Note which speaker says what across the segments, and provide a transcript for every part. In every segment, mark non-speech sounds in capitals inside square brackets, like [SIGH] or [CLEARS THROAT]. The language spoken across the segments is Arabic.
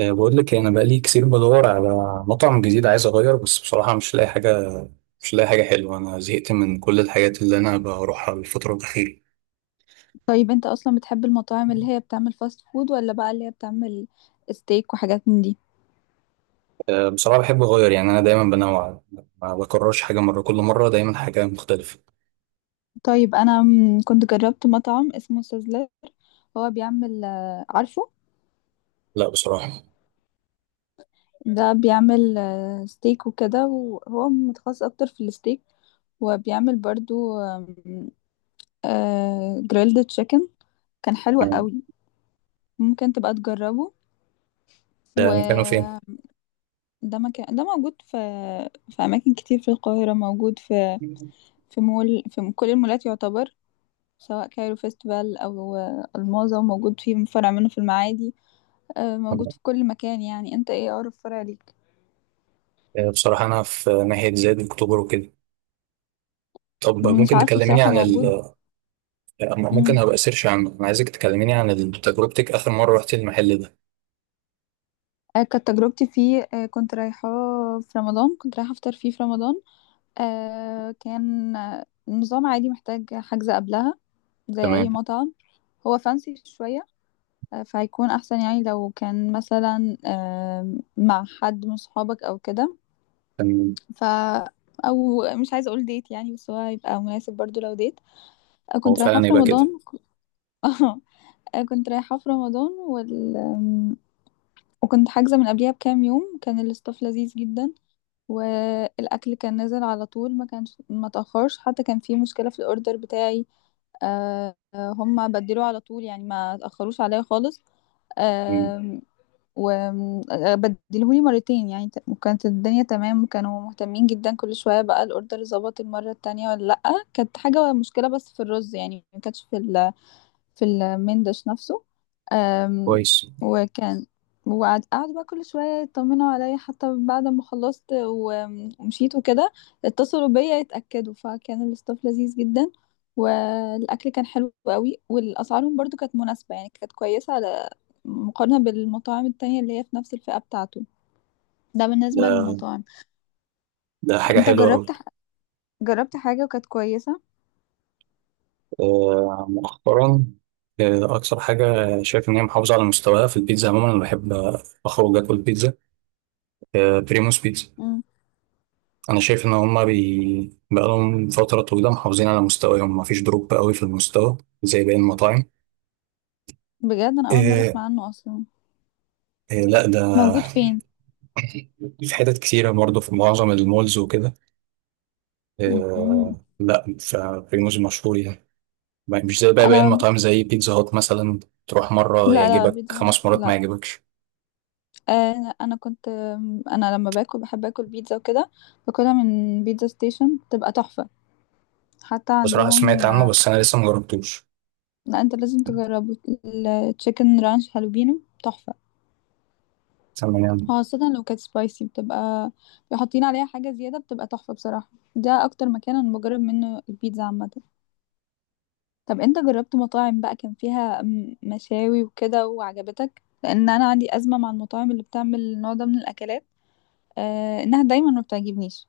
Speaker 1: بقول لك إيه، انا بقالي كتير بدور على مطعم جديد عايز اغير، بس بصراحه مش لاقي حاجه، مش لاقي حاجه حلوه. انا زهقت من كل الحاجات اللي انا بروحها الفتره الاخيره.
Speaker 2: طيب انت اصلا بتحب المطاعم اللي هي بتعمل فاست فود ولا بقى اللي هي بتعمل ستيك وحاجات من دي؟
Speaker 1: بصراحه بحب اغير، يعني انا دايما بنوع، ما بكررش حاجه مره، كل مره دايما حاجه مختلفه.
Speaker 2: طيب انا كنت جربت مطعم اسمه سيزلر. هو بيعمل عارفه؟
Speaker 1: لا بصراحه.
Speaker 2: ده بيعمل ستيك وكده، وهو متخصص اكتر في الستيك، وبيعمل برضو جريلد تشيكن. كان حلو
Speaker 1: يعني
Speaker 2: قوي. ممكن تبقى تجربه.
Speaker 1: ده مكانه فين؟
Speaker 2: وده مكان، ده موجود في اماكن كتير في القاهره، موجود في مول، في كل المولات يعتبر، سواء كايرو فيستيفال أو الماظة، وموجود فيه فرع منه في المعادي. موجود في كل مكان. يعني انت ايه أقرب فرع ليك؟
Speaker 1: بصراحه انا في ناحيه زايد اكتوبر وكده. طب
Speaker 2: مش
Speaker 1: ممكن
Speaker 2: عارفة
Speaker 1: تكلميني
Speaker 2: بصراحة،
Speaker 1: عن ال
Speaker 2: موجود.
Speaker 1: ممكن
Speaker 2: مم.
Speaker 1: هبقى سيرش عنه. انا عايزك تكلميني عن تجربتك اخر مره رحت المحل ده.
Speaker 2: كانت تجربتي فيه، كنت رايحة في رمضان، كنت رايحة أفطر فيه في رمضان. كان النظام عادي، محتاج حجز قبلها زي أي
Speaker 1: تمام.
Speaker 2: مطعم. هو فانسي شوية. فهيكون أحسن، يعني لو كان مثلا مع حد من صحابك أو كده.
Speaker 1: تمام.
Speaker 2: ف او مش عايزه اقول ديت يعني، بس هو هيبقى مناسب برضو لو ديت.
Speaker 1: هو
Speaker 2: كنت رايحه
Speaker 1: فعلا
Speaker 2: في
Speaker 1: يبقى
Speaker 2: رمضان.
Speaker 1: كده.
Speaker 2: [LAUGHS] اه كنت رايحه في رمضان وكنت حاجزه من قبليها بكام يوم. كان الاستاف لذيذ جدا، والاكل كان نازل على طول، ما كانش ما تاخرش. حتى كان في مشكله في الاوردر بتاعي، هم بدلوه على طول، يعني ما تاخروش عليا خالص، وبدلهولي مرتين. يعني وكانت الدنيا تمام، وكانوا مهتمين جدا كل شوية، بقى الأوردر ظبط المرة التانية ولا لأ. كانت حاجة مشكلة بس في الرز، يعني ما كانتش في المندش نفسه. أم،
Speaker 1: كويس.
Speaker 2: وكان وقعد بقى كل شوية يطمنوا عليا حتى بعد ما خلصت و- ومشيت وكده، اتصلوا بيا يتأكدوا. فكان الاستاف لذيذ جدا، والأكل كان حلو قوي، والأسعارهم برضو كانت مناسبة، يعني كانت كويسة على مقارنة بالمطاعم التانية اللي هي في نفس الفئة بتاعته. ده بالنسبة
Speaker 1: ده،
Speaker 2: للمطاعم.
Speaker 1: ده حاجة
Speaker 2: انت
Speaker 1: حلوة
Speaker 2: جربت
Speaker 1: أوي.
Speaker 2: جربت حاجة وكانت كويسة؟
Speaker 1: آه، مؤخرا. آه، أكثر حاجة شايف إن هي محافظة على مستواها في البيتزا. عموما أنا بحب أخرج آكل بيتزا. آه، بريموس بيتزا.
Speaker 2: مم.
Speaker 1: أنا شايف إن هما بقالهم فترة طويلة محافظين على مستواهم، مفيش دروب قوي في المستوى زي باقي المطاعم.
Speaker 2: بجد أنا أول مرة
Speaker 1: آه،
Speaker 2: أسمع عنه أصلا.
Speaker 1: آه، لا ده
Speaker 2: موجود فين؟
Speaker 1: في حتت كتيرة برضه، في معظم المولز وكده.
Speaker 2: مم.
Speaker 1: آه، لا فبريموس مشهور يعني، مش زي بقى باقي
Speaker 2: انا،
Speaker 1: المطاعم زي بيتزا هات مثلا. تروح مرة
Speaker 2: لا، لا،
Speaker 1: يعجبك،
Speaker 2: بيتزا هات
Speaker 1: خمس مرات ما
Speaker 2: لا.
Speaker 1: يعجبكش.
Speaker 2: انا كنت آم، انا لما باكل بحب اكل بيتزا وكده، باكلها من بيتزا ستيشن، بتبقى تحفة. حتى
Speaker 1: بصراحة سمعت
Speaker 2: عندهم.
Speaker 1: عنه بس أنا لسه مجربتوش.
Speaker 2: لا، انت لازم تجربه. التشيكن رانش هالوبينو تحفة،
Speaker 1: تمام.
Speaker 2: خاصة لو كانت سبايسي، بتبقى بيحطين عليها حاجة زيادة، بتبقى تحفة بصراحة. ده اكتر مكان انا بجرب منه البيتزا عامة. طب انت جربت مطاعم بقى كان فيها مشاوي وكده وعجبتك؟ لان انا عندي أزمة مع المطاعم اللي بتعمل النوع ده من الاكلات، انها دايما ما بتعجبنيش.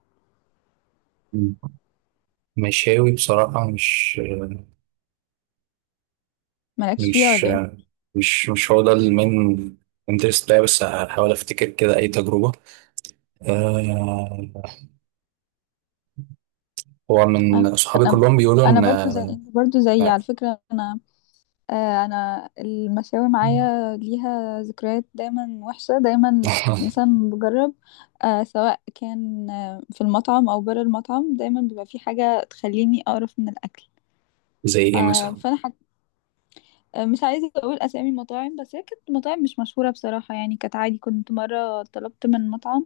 Speaker 1: مشاوي بصراحة
Speaker 2: مالكش فيها
Speaker 1: مش
Speaker 2: ولا ايه؟
Speaker 1: مش مش هو ده المين انترست بتاعي، بس هحاول أفتكر كده أي تجربة. آه، هو
Speaker 2: انا
Speaker 1: من صحابي
Speaker 2: انا
Speaker 1: كلهم بيقولوا
Speaker 2: أنا
Speaker 1: إن
Speaker 2: برضو زي
Speaker 1: آه،
Speaker 2: انت، برضو زي، على فكرة، انا المشاوي معايا ليها ذكريات دايما وحشة، دايما
Speaker 1: [LAUGHS]
Speaker 2: مثلا بجرب، سواء كان في المطعم او بره المطعم، دايما بيبقى في حاجة تخليني اقرف من الاكل.
Speaker 1: زي
Speaker 2: ف-
Speaker 1: إيه مثلا؟
Speaker 2: فانا حك... آه، مش عايزة اقول اسامي مطاعم، بس هي كانت مطاعم مش مشهورة بصراحة، يعني كانت عادي. كنت مرة طلبت من مطعم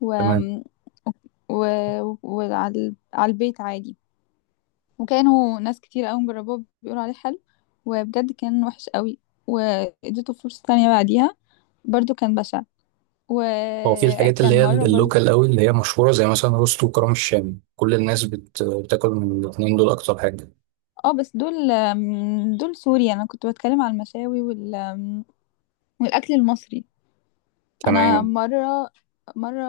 Speaker 2: و...
Speaker 1: تمام.
Speaker 2: وعلى البيت عادي، وكانوا ناس كتير قوي مجربوه بيقولوا عليه حلو، وبجد كان وحش قوي. واديته فرصة تانية بعديها، برضو كان بشع.
Speaker 1: هو في الحاجات اللي
Speaker 2: وكان
Speaker 1: هي
Speaker 2: مرة برضو.
Speaker 1: اللوكال قوي، اللي هي مشهورة زي مثلا روستو وكرم الشام، كل الناس بتاكل من الاتنين دول أكتر حاجة.
Speaker 2: اه بس دول سوري، انا كنت بتكلم على المشاوي والاكل المصري. انا
Speaker 1: تمام.
Speaker 2: مرة، مرة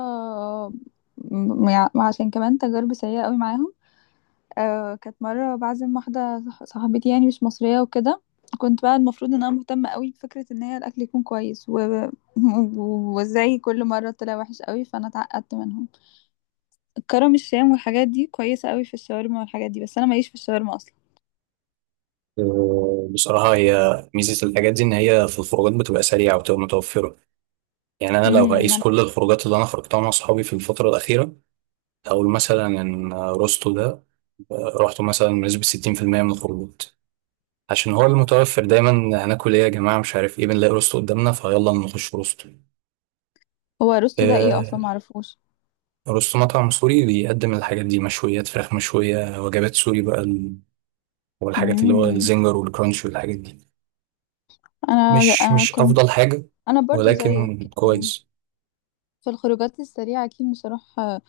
Speaker 2: م- عشان كمان تجارب سيئة قوي معاهم. كانت مرة بعزم واحدة صاحبتي، يعني مش مصرية وكده. كنت بقى المفروض ان انا مهتمة قوي بفكرة ان هي الاكل يكون كويس [LAUGHS] وازاي كل مرة طلع وحش قوي، فانا اتعقدت منهم. كرم الشام والحاجات دي كويسة قوي في الشاورما والحاجات دي، بس انا ماليش في الشاورما اصلا.
Speaker 1: بصراحة هي ميزة الحاجات دي إن هي في الخروجات بتبقى سريعة وبتبقى متوفرة. يعني أنا لو
Speaker 2: ما
Speaker 1: هقيس
Speaker 2: انا
Speaker 1: كل الخروجات اللي أنا خرجتها مع صحابي في الفترة الأخيرة، هقول مثلا إن روستو ده، آه، روحته مثلا بنسبة 60% من الخروجات، عشان هو المتوفر دايما. هناكل إيه يا جماعة؟ مش عارف إيه، بنلاقي روستو قدامنا فيلا نخش روستو.
Speaker 2: هو رستو ده ايه
Speaker 1: آه،
Speaker 2: اصلا، معرفوش؟
Speaker 1: روستو مطعم سوري بيقدم الحاجات دي، مشويات، فراخ مشوية، وجبات سوري بقى والحاجات اللي هو
Speaker 2: امم
Speaker 1: الزنجر والكرانش والحاجات دي.
Speaker 2: انا
Speaker 1: مش
Speaker 2: انا
Speaker 1: مش
Speaker 2: كنت
Speaker 1: أفضل حاجة
Speaker 2: انا برضو زيك،
Speaker 1: ولكن
Speaker 2: يعني
Speaker 1: كويس.
Speaker 2: في الخروجات السريعة، أكيد مش هروح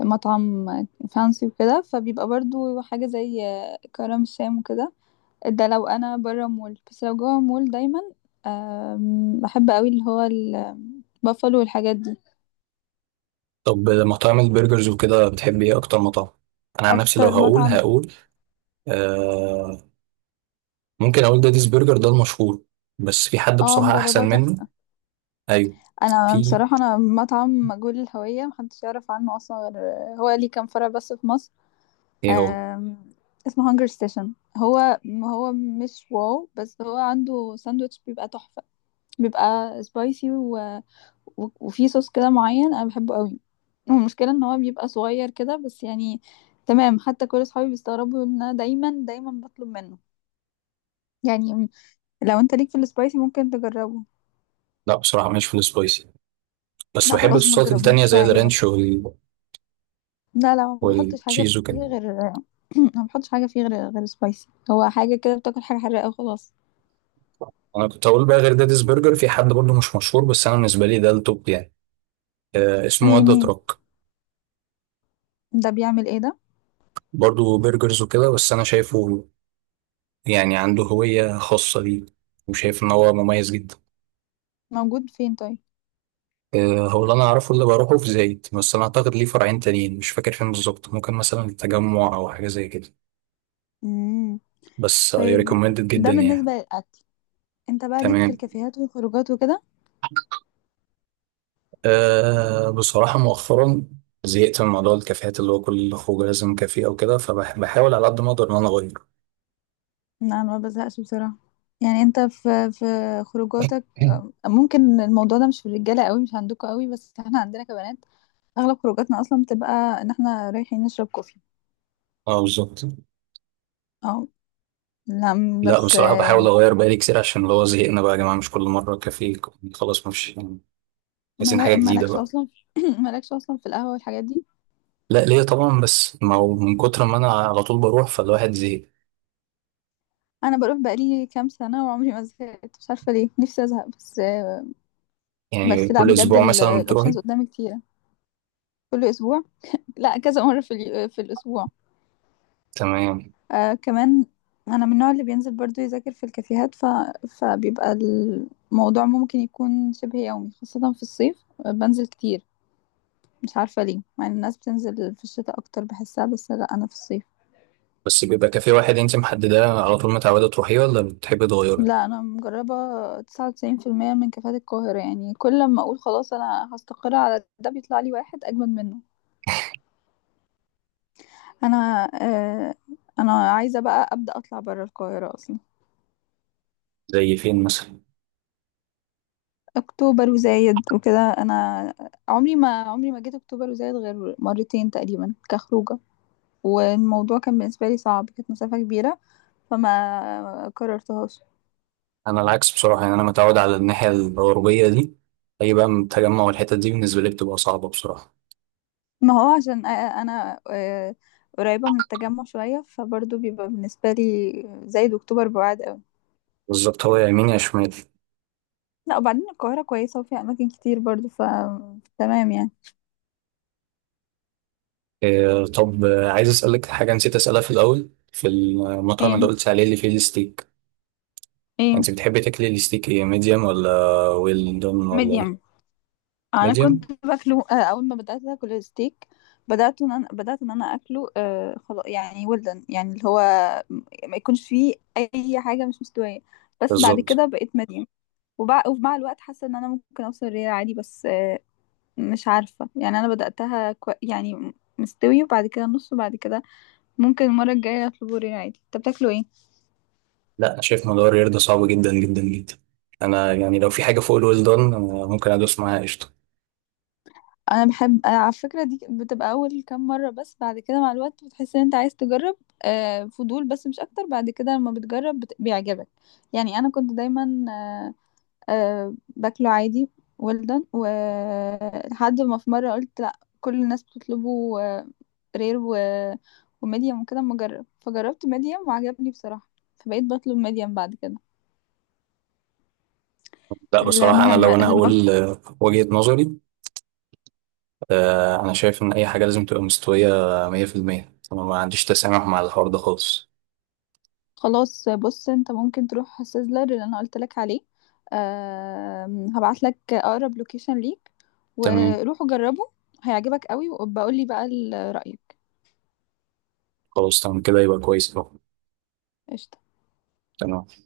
Speaker 2: مطعم فانسي وكده، فبيبقى برضو حاجة زي كرم الشام وكده، ده لو انا بره مول. بس لو جوه مول دايما بحب قوي اللي هو البافلو والحاجات دي.
Speaker 1: طب مطاعم البرجرز وكده بتحب ايه اكتر مطعم؟ انا عن نفسي لو
Speaker 2: اكتر
Speaker 1: هقول،
Speaker 2: مطعم؟
Speaker 1: هقول آه، ممكن اقول داديز برجر ده المشهور، بس في حد
Speaker 2: اه،
Speaker 1: بصراحة احسن
Speaker 2: مجرباه،
Speaker 1: منه.
Speaker 2: تحفه.
Speaker 1: ايوه.
Speaker 2: انا
Speaker 1: في
Speaker 2: بصراحه، انا مطعم مجهول الهويه محدش يعرف عنه اصلا غير، هو ليه كام فرع بس في مصر.
Speaker 1: ايه هو؟
Speaker 2: أم، اسمه هانجر ستيشن. هو هو مش واو، بس هو عنده ساندوتش بيبقى تحفه، بيبقى سبايسي، و- وفي صوص كده معين انا بحبه قوي، والمشكله ان هو بيبقى صغير كده بس، يعني تمام. حتى كل اصحابي بيستغربوا ان انا دايما دايما بطلب منه. يعني لو انت ليك في السبايسي ممكن تجربه.
Speaker 1: لا بصراحة مش في السبايسي، بس
Speaker 2: لا
Speaker 1: بحب
Speaker 2: خلاص، ما
Speaker 1: الصوصات
Speaker 2: تجربوش،
Speaker 1: التانية
Speaker 2: مش
Speaker 1: زي
Speaker 2: هيعجبك.
Speaker 1: الرانش وال...
Speaker 2: لا، لا، ما بيحطش حاجه
Speaker 1: والتشيز
Speaker 2: فيه
Speaker 1: وكده.
Speaker 2: غير [CLEARS THROAT] ما بيحطش حاجه فيه غير سبايسي، هو حاجه كده، بتاكل حاجه حراقه وخلاص.
Speaker 1: انا كنت هقول بقى غير داديز برجر في حد برضه مش مشهور بس انا بالنسبة لي ده التوب يعني. آه اسمه
Speaker 2: ايه؟
Speaker 1: ودا
Speaker 2: مين؟
Speaker 1: تراك.
Speaker 2: ده بيعمل ايه ده؟
Speaker 1: برضه برجرز وكده، بس انا شايفه يعني عنده هوية خاصة ليه، وشايف ان هو مميز جدا.
Speaker 2: موجود فين طيب؟
Speaker 1: آه، هو اللي انا اعرفه اللي بروحه في زايد، بس انا اعتقد ليه فرعين تانيين مش فاكر فين بالظبط، ممكن مثلا التجمع او حاجه زي كده.
Speaker 2: امم.
Speaker 1: بس اي
Speaker 2: طيب،
Speaker 1: ريكومندد
Speaker 2: ده
Speaker 1: جدا يعني.
Speaker 2: بالنسبه للاكل. انت بقى ليك في
Speaker 1: تمام.
Speaker 2: الكافيهات والخروجات وكده؟
Speaker 1: أه بصراحه مؤخرا زهقت من موضوع الكافيهات، اللي هو كل خروج لازم كافيه او كده، فبحاول على قد ما اقدر ان انا اغير.
Speaker 2: لا، انا ما بزهقش بصراحه، يعني انت في خروجاتك،
Speaker 1: [LAUGHS]
Speaker 2: ممكن الموضوع ده مش في الرجاله قوي، مش عندكم قوي، بس احنا عندنا كبنات، اغلب خروجاتنا اصلا بتبقى ان احنا رايحين نشرب كوفي.
Speaker 1: اه بالظبط.
Speaker 2: اه. لا،
Speaker 1: لا
Speaker 2: بس
Speaker 1: بصراحه بحاول اغير بقالي كتير، عشان اللي هو زهقنا بقى يا جماعه، مش كل مره كافيه، خلاص، مش عايزين حاجه جديده
Speaker 2: مالكش
Speaker 1: بقى.
Speaker 2: اصلا [CLEARS THROAT] مالكش اصلا في القهوه والحاجات دي؟
Speaker 1: لا ليه طبعا، بس ما هو من كتر ما انا على طول بروح فالواحد زهق.
Speaker 2: انا بروح بقالي كام سنه، وعمري ما زهقت، مش عارفه ليه، نفسي ازهق، بس
Speaker 1: يعني
Speaker 2: بس لا،
Speaker 1: كل
Speaker 2: بجد
Speaker 1: اسبوع مثلا بتروحي؟
Speaker 2: الاوبشنز قدامي كتيره. كل اسبوع؟ لا، كذا مره في الاسبوع.
Speaker 1: تمام.
Speaker 2: آه كمان، انا من النوع اللي بينزل برضو يذاكر في الكافيهات، فبيبقى الموضوع ممكن يكون شبه يومي، خاصة في الصيف. بنزل كتير، مش عارفة ليه، مع ان الناس بتنزل في الشتاء اكتر بحسها، بس لا، انا في الصيف.
Speaker 1: بس بيبقى كافيه واحد انت محدده على طول متعوده تروحيه، ولا بتحبي تغيري؟
Speaker 2: لا، انا مجربة 99% من كافيهات القاهرة، يعني كل ما اقول خلاص انا هستقر على ده، بيطلع لي واحد اجمد منه. انا آه انا عايزة بقى ابدأ اطلع برا القاهرة اصلا.
Speaker 1: زي فين مثلا؟
Speaker 2: اكتوبر وزايد وكده. انا عمري ما جيت اكتوبر وزايد غير مرتين تقريبا كخروجه، والموضوع كان بالنسبه لي صعب، كانت مسافه كبيره، فما قررتهاش.
Speaker 1: انا العكس بصراحه، يعني انا متعود على الناحيه الغربيه دي، اي بقى من التجمع والحتت دي بالنسبه لي بتبقى صعبه بصراحه.
Speaker 2: ما هو عشان انا قريبه من التجمع شويه، فبرضه بيبقى بالنسبه لي زايد واكتوبر بعاد قوي.
Speaker 1: بالظبط، هو يا يمين يا شمال.
Speaker 2: لا وبعدين، القاهره كويسه وفيها اماكن كتير برضه، تمام يعني.
Speaker 1: إيه طب آه، عايز اسالك حاجه نسيت اسالها في الاول، في المطعم اللي
Speaker 2: ايه؟
Speaker 1: قلت عليه اللي فيه الستيك،
Speaker 2: ايه؟
Speaker 1: انت بتحبي تاكلي الستيك ايه، ميديوم ولا ويل دون ولا
Speaker 2: ميديم.
Speaker 1: ايه؟
Speaker 2: انا
Speaker 1: ميديوم.
Speaker 2: كنت باكله اول ما بدات اكل الستيك، بدات ان انا اكله خلاص، يعني ولدن، يعني اللي هو ما يكونش فيه اي حاجه مش مستويه، بس بعد
Speaker 1: بالظبط.
Speaker 2: كده بقيت مريم. ومع الوقت حاسه ان انا ممكن اوصل ريال عادي، بس مش عارفه يعني، انا بداتها يعني مستوي، وبعد كده نص، وبعد كده ممكن المره الجايه اطلبه ريال عادي. انت بتاكله ايه؟
Speaker 1: لا أنا شايف موضوع الرياضة ده صعب جدا جدا جدا. أنا يعني لو في حاجة فوق الويل دون أنا ممكن أدوس معاها قشطة.
Speaker 2: انا بحب أنا على فكره، دي بتبقى اول كام مره، بس بعد كده مع الوقت بتحس ان انت عايز تجرب، فضول بس مش اكتر، بعد كده لما بتجرب بيعجبك. يعني انا كنت دايما باكله عادي ولدن، ولحد ما في مره قلت لا، كل الناس بتطلبه رير و... وميديم وكده، اما اجرب، فجربت ميديم وعجبني بصراحه، فبقيت بطلب ميديم بعد كده.
Speaker 1: لا بصراحة أنا
Speaker 2: المهم
Speaker 1: لو أنا
Speaker 2: المطعم.
Speaker 1: هقول آه، وجهة نظري، آه، أنا شايف إن أي حاجة لازم تبقى مستوية 100%. أنا ما عنديش تسامح مع الحوار ده خالص.
Speaker 2: خلاص بص، انت ممكن تروح سيزلر اللي انا قلت لك عليه، أه هبعت لك اقرب لوكيشن ليك،
Speaker 1: تمام.
Speaker 2: وروح جربه، هيعجبك قوي، وبقول لي بقى رأيك.
Speaker 1: خلاص تمام كده، يبقى كويس أهو.
Speaker 2: قشطة.
Speaker 1: تمام.